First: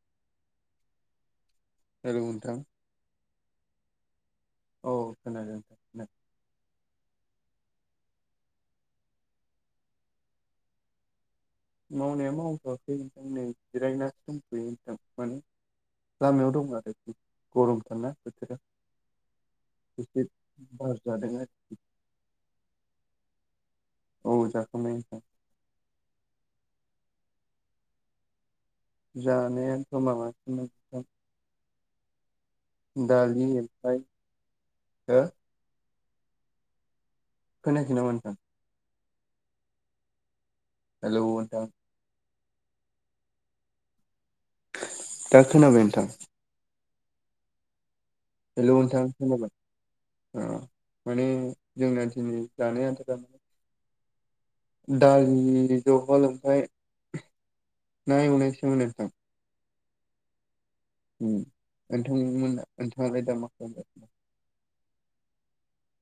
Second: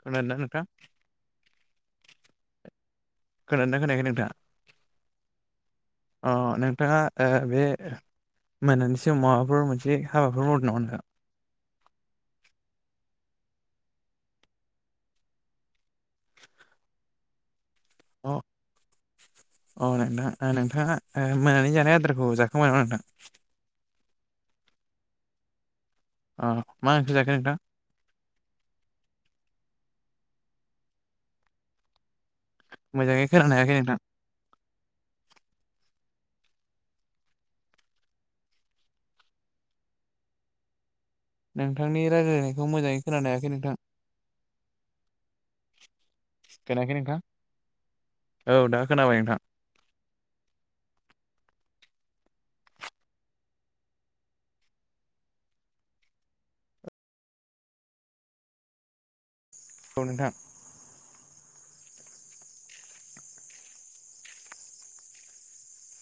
खोनादोना नोंथां? हेलौ नोंथां खोनादोना खोनायाखै नोंथाङा? औ खोनादो नो अ नोंथाङा ओ बे मोनानि समाव माबाफोर मोनसे हाबाफोर मावदों नामा नोंथां? मावनाया मावथ'वाखै नोंथां नै जिरायनासो दंथयो नोंथां माने लामायाव दं आरो बि ना बिथोरा अ नोंथां ओ नोंथाङा ओ जादों मोनानि आरोखि जानाय आदारखौ जाखांबाय नामा नोंथां? औ जाखांबाय नोंथां। अ मा ओंख्रि जाखो नोंथां? जानायानोथ' माबासोमोन मोजाङै दालि खोनानो हायाखै नोंथां ओमफाय हो खोनायाखै नामा नोंथां? हेलौ नोंथां नोंथांनि रायज्लायनायखौ मोजाङै खोनानो हायाखै नोंथां? दा खोनाबाय नोंथां खोनाखै नोंथां हेलौ! नोंथां खोनाबाय अ माने जोंना दिनि जानाय आदारानो दालि जह ओमफ्राय ना एवनाय सोमोन नोंथां औ नोंथां उम नोंथांमोना नोंथाङालाय दा मा खालामगासिनो?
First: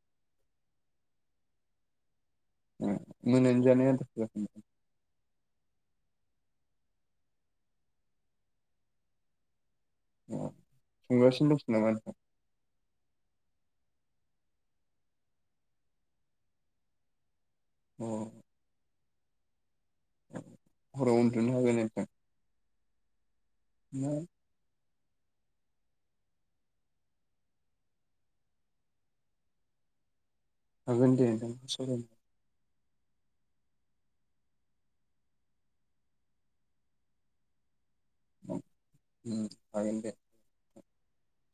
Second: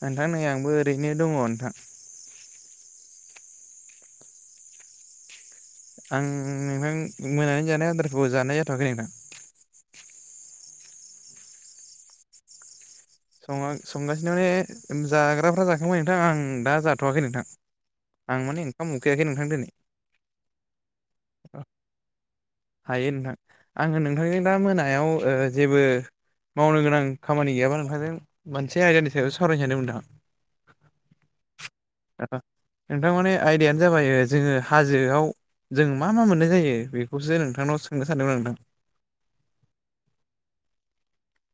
नोंथां नै आंबो ओरैनो दङ नोंथां। उम मोनानि जानाय आदारखौ होआखै नोंथां? आं नों मोनानि जानाय आदारफोरखौ जानाय जाथ'वाखै नोंथां। अ संगासिनो दंखोमा मानसिया? स-संगासिनो माने जाग्राफ्रा जाखांबाय नोंथां आं दा जाथ'वाखै नोंथां। अ आं माने ओंखाम उखैयाखै नोंथां दिनै हराव उन्दुनो हागोना हाया नोंथां? हायो नोंथां आङो ना नोंथांजों दा मोना हायाव जेबो मावनो गोनां खामानि गैयाबा नोंथांजों मोनसे आयदानि सायाव सावरायनो सान्दोंमोन नोंथां? हागोन दे नोंथां सावरायनो नोंथां माने आयदायानो जाबाय जोङो हाजोआव जों मा मा मोननाय जायो बेखौसो नोंथांनाव सों हागोन दे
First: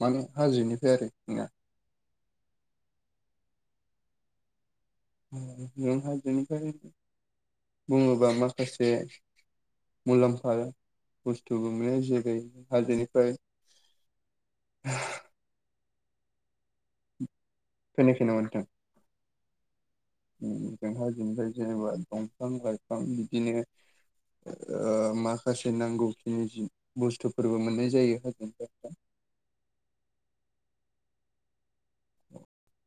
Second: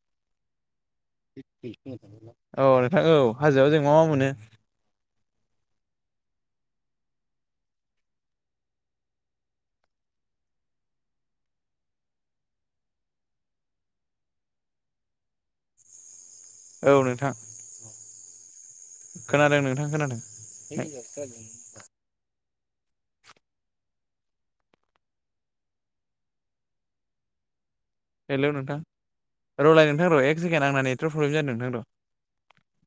माने हाजोनि [unintelligible] अ नोंथां औ हाजोआव जों मा मा मोनो नों हाजोनिफ्राय बुङोबा माखासे मुलाम्फा बुस्थुबो मोनो जेरै हाजोनिफ्राय [unintelligible] औ नोंथां खोनायाखै नामा नोंथां? खोनादों नोंथां खोनादों ओम जोमहाय जेनेबा दंफां-लाइफां बिदिनो ओ माखासे नांगौखिनि बुस्थुफोरबो मोननाय जा हेलौ नोंथां रलाय नोंथां र' एक सेकेण्ड आंना नेटवारक प्रब्लेम जादों नोंथां र' [inaudible]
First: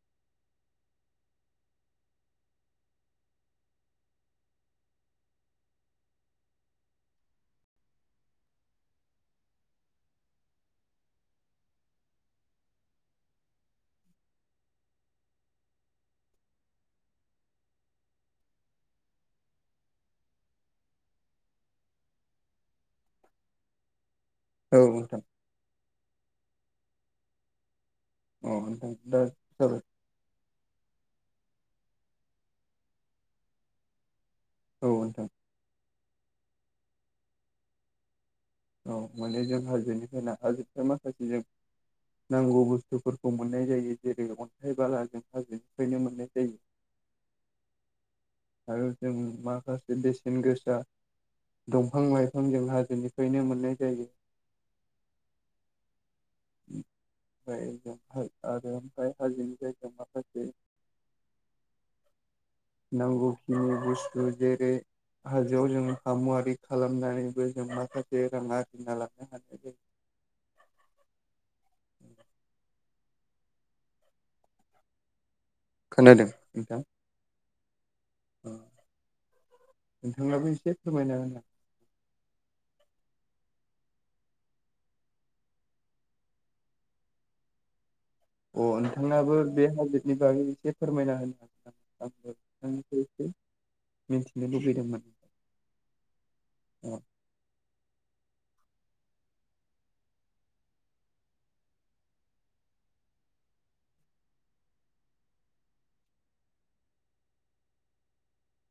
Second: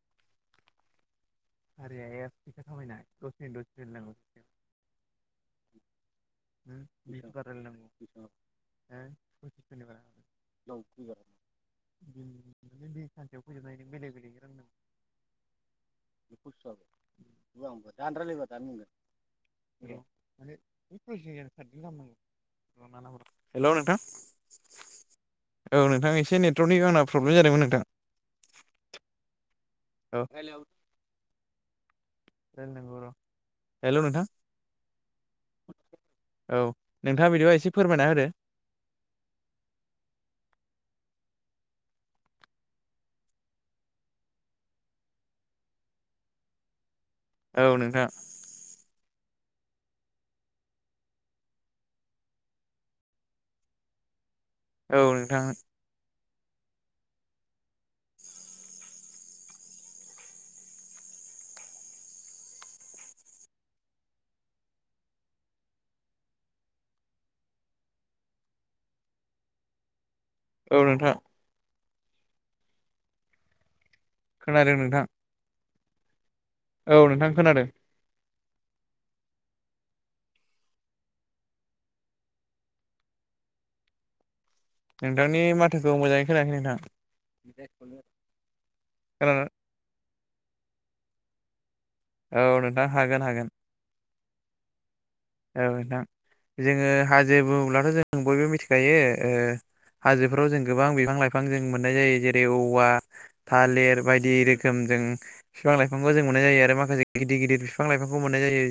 [inaudible] [unintelligible] [inaudible] [inaudible] [unintelligible] हेल' नोंथां औ नोंथां औ नोंथां एसे नेटवर्कनि आंना प्रब्लेम जादोंमोन नोंथां। अ दा औ हेल हेल' नोंथां औ नोंथां औ नोंथाङा बिदिबा एसे फोरमायना होदो औ मोनाने जों हाजोनिफ्राय ना हाजोनिफ्राय माखासे जों नांगौ बुस्थुफोरखौ मोननाय जायो जेरै अन्थाइ बालाजों हाजोनिफ्रायनो मोननाय जायो। [inaudible] नोंथां आरो जोङो माखासे बेसेन गोसा दंफां लाइफां जों हाजोनिफ्रायनो मोननाय जायो औ नोंथां ओमफ्राय आरो ओमफ्राय हाजोनि जायगायाव माखासे [inaudible] नांगौखिनि बुस्थु जेरै हाजोआव जों हामुआरि खालामनानैबो जों माखासे रां आरजिना लानो हानाय जायो औ नोंथां खोनादों नोंथां खोनादों औ नोंथां खोनादों अ नोंथांनाबो एसे फोरमाय होना [inaudible] नोंथांनि माथोखौ मोजाङै खोनायाखै नोंथां अ नोंथांनाबो खोनादों बे हाजोदनि बागै एसे फोरमायना होनो हागां औ नोंथां हागोन हागोन मिथिनो लुबैदोंमोन औ नोंथां जोङो औ हाजो बुङोब्लाथ' जों बयबो मिथिखायो हाजोफोराव जों गोबां बिफां लाइफां जों मोननाय जायो जेरै औवा थालिर बायदि रोखोम जों बिफां लाइफांखौ जों मोननाय जायो आरो माखासे गिदिर गिदिर बिफां लाइफांखौ मोननाय जायो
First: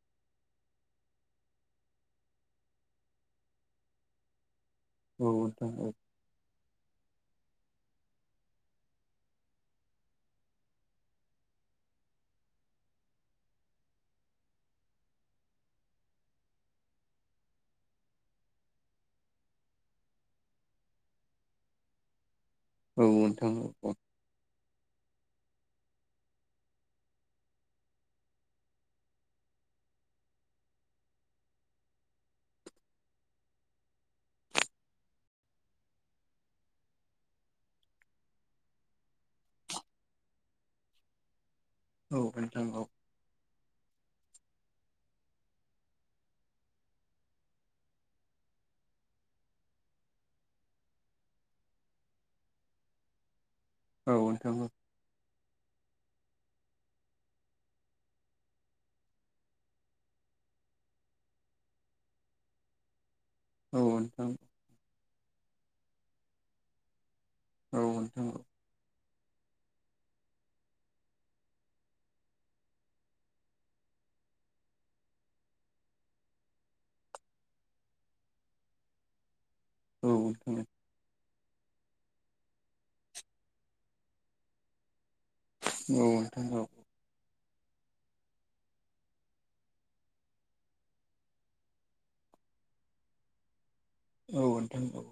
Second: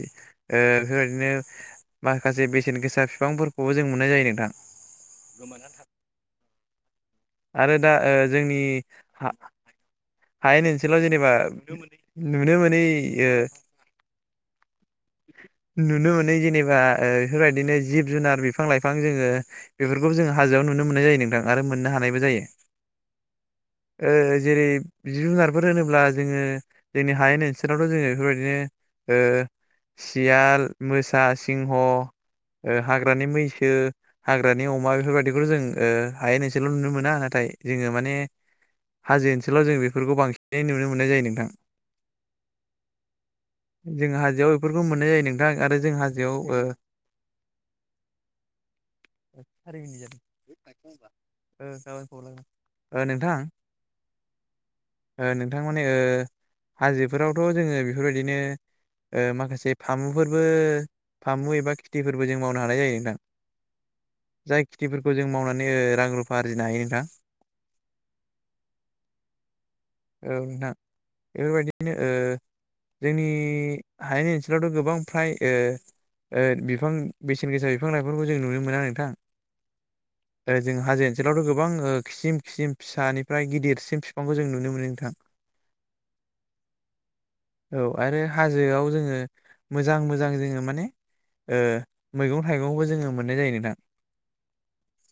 बेफोरबायदिनो माखासे बेसेन गोसा बिफांफोरखौबो जों मोननाय जायो नोंथां औ दे आरो दा जोंनि हायेन ओनसोलाव जेनेबा नु मोन नुनो मोनै [inaudible] नुनो मोनो जेनेबा बेफोरबायदिनो जिब जुनार बिफां लाइफां जोङो बेफोरखौ जोङो हाजो आव नुनो मोननाय जायो नोंथां आरो मोननो हानायबो जायो औ नोंथांऔ ओ जेरै जिब जुनारफोर होनोब्ला जोङो जोंनि हायनि ओनसोलावथ' जोङो बेफोरबायदिनो सियाल मोसा सिंह हाग्रानि मैसो हाग्रानि अमा बेफोरबायदिखौ' जों हाय नसेल' नुनो मोना नाथाय जोङो माने हाजो ओनसोलाव जों बेफोरखौ बांसिनै नुनो मोननाय जायो नोंथां औ नोंथां औ जों हाजोआव बेफोरखौ मोननाय जायो नोंथां आरो जों हाजोआव [inaudible] अ नोंथां औ नोंथाङाबो नोंथांमानि हाजो फोरावथ' जोङो बेफोरबायदिनो माखासे फामुफोरबो फामु एबा खिथिफोरबो जों मावनो हानाय जायो नोंथां औ नोंथां जाय खिथिफोरखौ जों मावनानै रां रुफा आरजिनो हायो नोंथां औ नोंथां अ औ नोंथां बेफोरबायदिनो जोंनि हायानि ओनसोलावथ' गोबां फ्राय बिफां बेसेन गोसा बिफां लाइफांफोरखौ जों नुनो मोना नोंथां ओ औखनो जों हाजो ओनसोलावथ' गोबां खिसिम खिसिम फिसानिफ्राय गिदिरसिम बिफांखौ जों नुनो मोनो नोंथां औथां औ औ आरो हाजोआव जोङो मोजां मोजां जोङो माने मैगं थाइगंबो जोङो मोननाय जायो नोंथां औ नोंथां औ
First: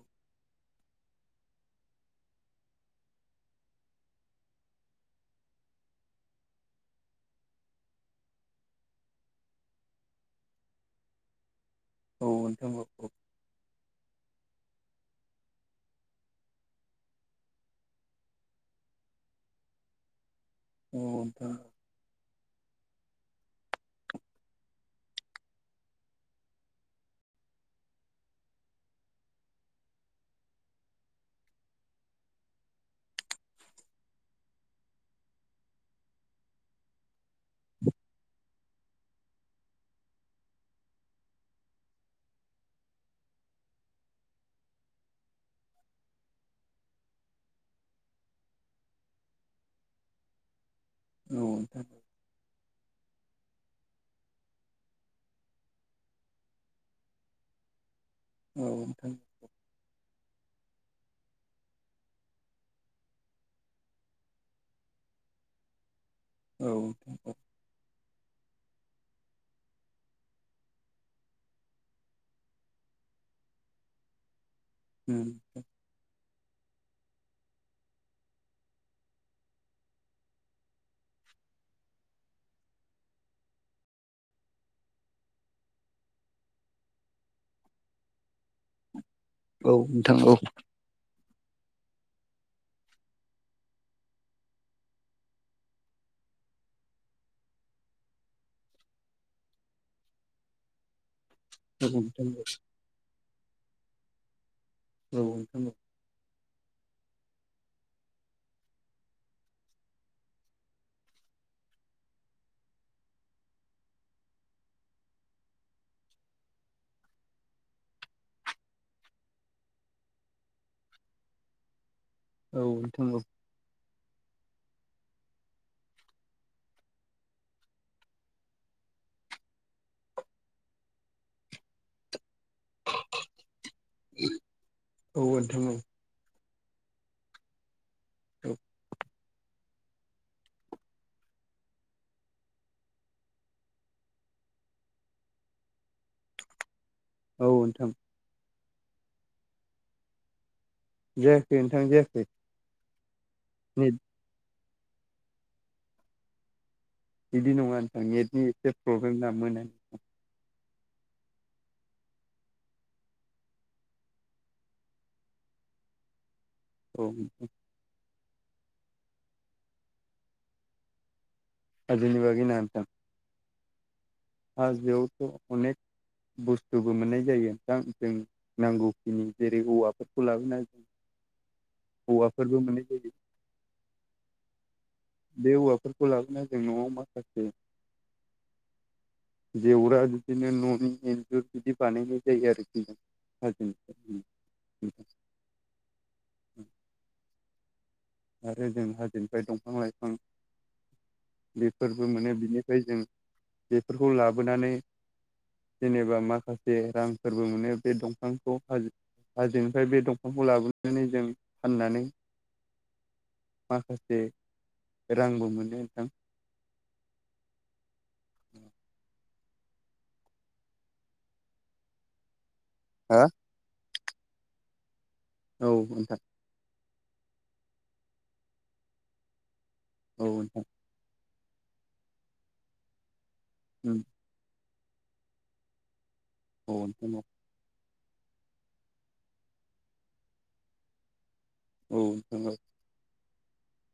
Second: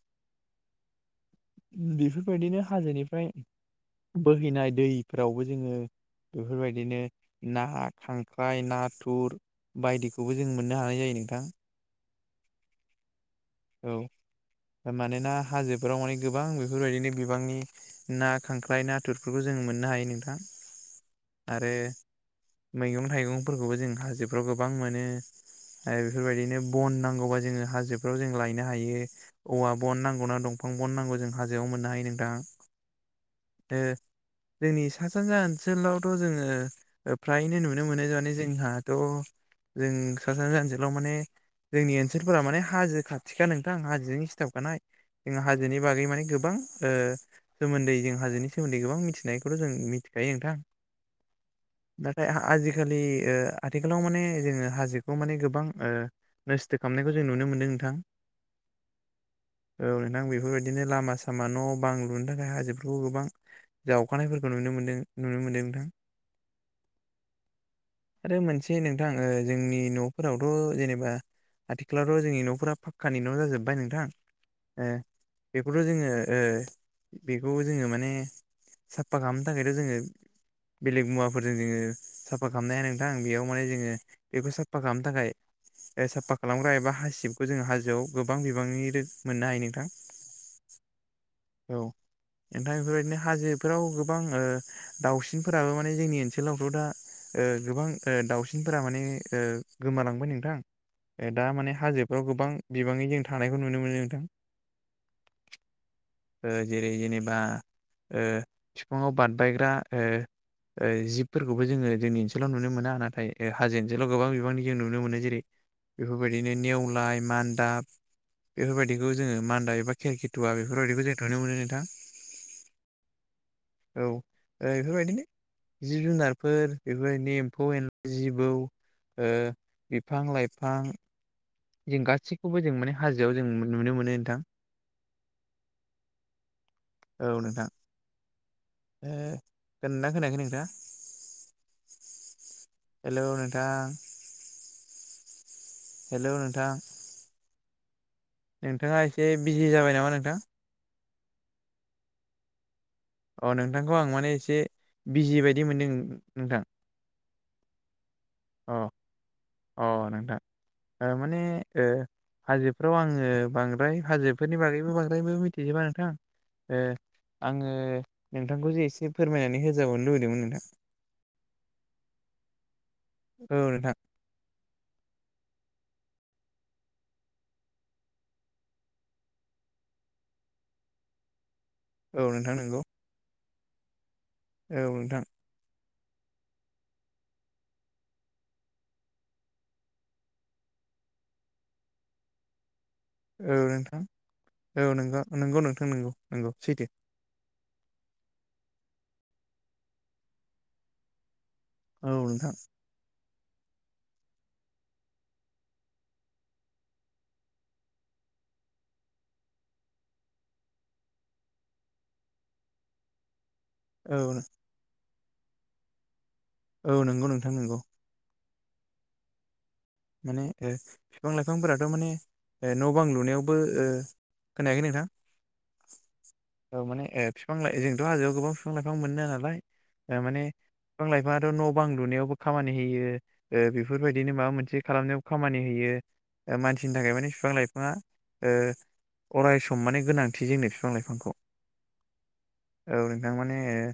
बेफोरबायदिनो हाजोनिफ्राय बोहैनाय दैफोरावबो जोङो बेफोरबायदिनो ना खांख्राइ नाथुर बायदिखौबो जों मोननो हानाय जायो। नोंथां औ [unintelligible] औ मानोना हाजोफोराव माने गोबां बेफोरबायदिनो बिबांनि ना खांख्राय नाथुरफोरखौ जों जों मोननो हायो नोंथां उम ओरो मैगं थाइगंफोरखौबो जों हाजोफ्राव गोबां मोनो। बेफोरबायदिनो बन नांगौबा जोङो हाजोफ्राव जो लायनो हायो औवा बन नांगौ ना दंफां बन नांगौ जों हाजोआव मोननो हायो नोंथां। ओ जोंनि सा सानजा ओनसोलावथ' जोङो फ्रायनो नुनो मोनो माने जोंहाथ' जों सा साना ओनसोलाव माने जोंनि ओनसोलफोरा माने हाजो खा थिखा नोंथां हाजोनि सिथाबखानाय जों हाजोनि बागै माने गोबां। सोमोन्दै जों हाजोनि सोमोन्दै गोबां मिथिनायखौथ' जों मिथिखायो नोंथां नाथाय आजिखालि आथिखालाव माने जोङो हाजोखौ माने गोबां नस्थ' खालामनायखौ जों नुनो मोनदों नोंथां। औ नोंथां बेफोरबायदि बिदिनो लामा सामा न' बां लुनो थाखाय हाजोफोरखौ गोबां जावखानायफोरखौ नुनो मोनदों नुनो मोन्दों नोंथां। औ आरो मोनसे नोंथां जोंनि न'फोरावथ' जेनेबा आथिखालावथ' जोंनि न'फोरा फ कानि न' जाजोब्बाय नोंथां बेखौथ' जोङो बेखौ जोङो माने साफा खालामनो थाखायथ' जोङो बेलेग मुवाफोरजों जोङो साफा खालामनोनाय हाया नोंथां बेयाव माने जोङो बेखौ साफा खालामनो थाखाय साफा खालामग्रा एबा हासिबखौ जोङो हाजोआव गोबां बिबांनि मोननो हायो औ नोंथां औ ओमफ्राय बेफोरबायदिनो हाजोफोराव गोबां दाउसिनफोराबो माने जोंनि ओनसोलावथ' दा ओ गोबां ओ दाउसिनफोरा माने ओ गोमालांबाय नोंथां। दा माने औ हाजोफ्राव नोंथां गोबां बिबाङै जों थानायखौ नुनो मोनो नोंथां। औ औ नोंथां ओ जेरै जेनेब बा ओ फिफाङाव बारबायग्रा ओ जिबफोरखौबो जोङो जोंनि ओनसोलाव नुनो मोना नाथाय हाजो ओनसोलाव गोबां बिबांनि जों नुनो मोनो जेरै बेफोरबायदिनो नेवलाय मान दा बेफोरबायदिखौ जोङो मान्दा एबा खेरखिथुवा बेफोरबायदिखौ जों थुनो मोनो नोंथां। औ थंगौ। औ ओ बेफोरबायदिनो जिब जुनारफोर बेफोरबायदिनो एम्फौ एनला जिबौ ओ बिफां लाइफां जों गासै खौबो जों माने हाजोआव जों नुनो मोनो नोंथां। नोंथां औ नोंथां। औ ओ खोनादोना खोनायाखै नोंथाङा। हेलौ नोंथां। हेलौ नोंथां। औ नोंथां। नोंथाङा एसे बिजि जाबाय नामा नोंथां। जायाखै नोंथां जायाखै। अ नै नोंथांखौ आं माने एसे बिजि बायदि मोन्दों नोंथां। बिदि नङा नोंथां नेटनि एसे अ प्रब्लेम ना मोना अ नोंथां ओ माने ओ हाजोफ्राव आङो बांद्राय हाजोफोरनि बागैबो बांद्रायबो मिथिजोबा नोंथां। ओ औ आङो नोंथांखौ जे एसे फोरमायनानै होजाबावनो लुबैदोमोन नोंथां। हाजोनि बागै ना नोंथां। औ नोंथां। हाजोआवथ अनेक बुस्थुबो मोन्नाय जायो दा जों नांगौखिनि जेरै औवाफोरखौ लाबोनो हायो औ नोंथां औवाफोरबो नंगौ मोन्नाय जायो। औ नोंथां। बेफोरखौ लाबोना जों नआव माखासे जेवरा बिदिनो ननि इन्जुर बिदि बानायनाय जायो आरोखि। जों औ नोंथां हाजोनिफ्राय औ नोंगा नंगौ नोंथां नोंगौ नंगौ सैथो। आरो जों हाजोनिफाय दंफां लाइफां बेफोरबो औ मोनो नोंथां बिनिफाय जों बेफोरखौ लाबोनानै जेनेबा माखासे रांफोरबो मोनो बे दंफांखौ हाजो हाजोनिफाय बे दंफांखौ लाबोनानै जों फाननानै माखासे औ रांबो मोनो नोंथां। औ नोंगौ नोंथां नोंगौ। माने ओ फिफां लाइफांफोराथ माने ओ नबां हा लुनायावबो ओ खोनायाखै नोंथां। औ नोंथां औ माने ओ फिफां ला जोंथ हाजोआव गोबां फिफां लाइफां मोनो नालाय ओ औ माने नोंथां बिफां लाय ङाथ नबां लुनायावबो खामानि होयो ओ उम बेफोरबायदिनो माबा मोनसे खालामनायाव खामानि होयो ओ औ मानसिनि नोंथां थाखाय माने फिफां लाइफाङा ओ अरायसम माने गोनांथि जोंनो फिफां लाइफांखौ। औ नोंथां औ। थां माने ओ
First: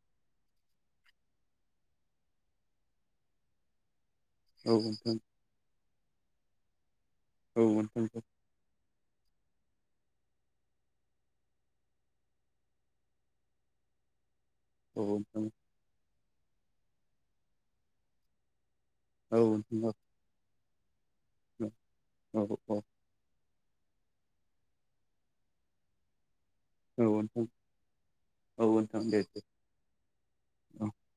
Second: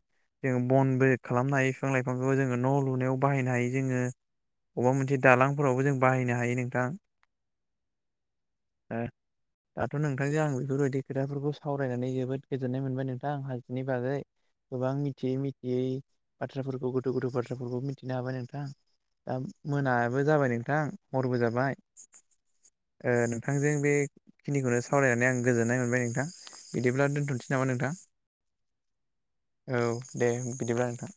जोङो बनबो खालामनो हायो फिफां लाइफांखौ जोङो न लुनायाव बाहायनो हायो जोङो। औ अबा नोंथां मोनसे दालांफोरावबो जों बाहायनो हायो नोंथां। औ नोंथां औ ओ दाथ नोंथांजों आं बेफोरबायदि खोथाफोरखौ सावरायनानै जोबोद गोजोन्नाय मोनबाय नोंथां हाजोनि बागै। गोबां औ मिथियै नोंथां मिथियै बाथ्राफोरखौ गोथौ गोथौ बाथ्राफोरखौ मिथिनो हाबाय नोंथां। दा औ नोंथां औ नोंथां औ मोनाबो जाबाय नोंथां हरबो जाबाय औ औ ओ नों थांजों बे खिनिखौनो सावरायनानै आं गोजोन्नाय मोनबाय नोंथां। बिदिब्ला औ नोंथां दोनथनसै नामा नोंथां औ नोंथां दे दे औ दे औ बिदिब्ला नोंथां।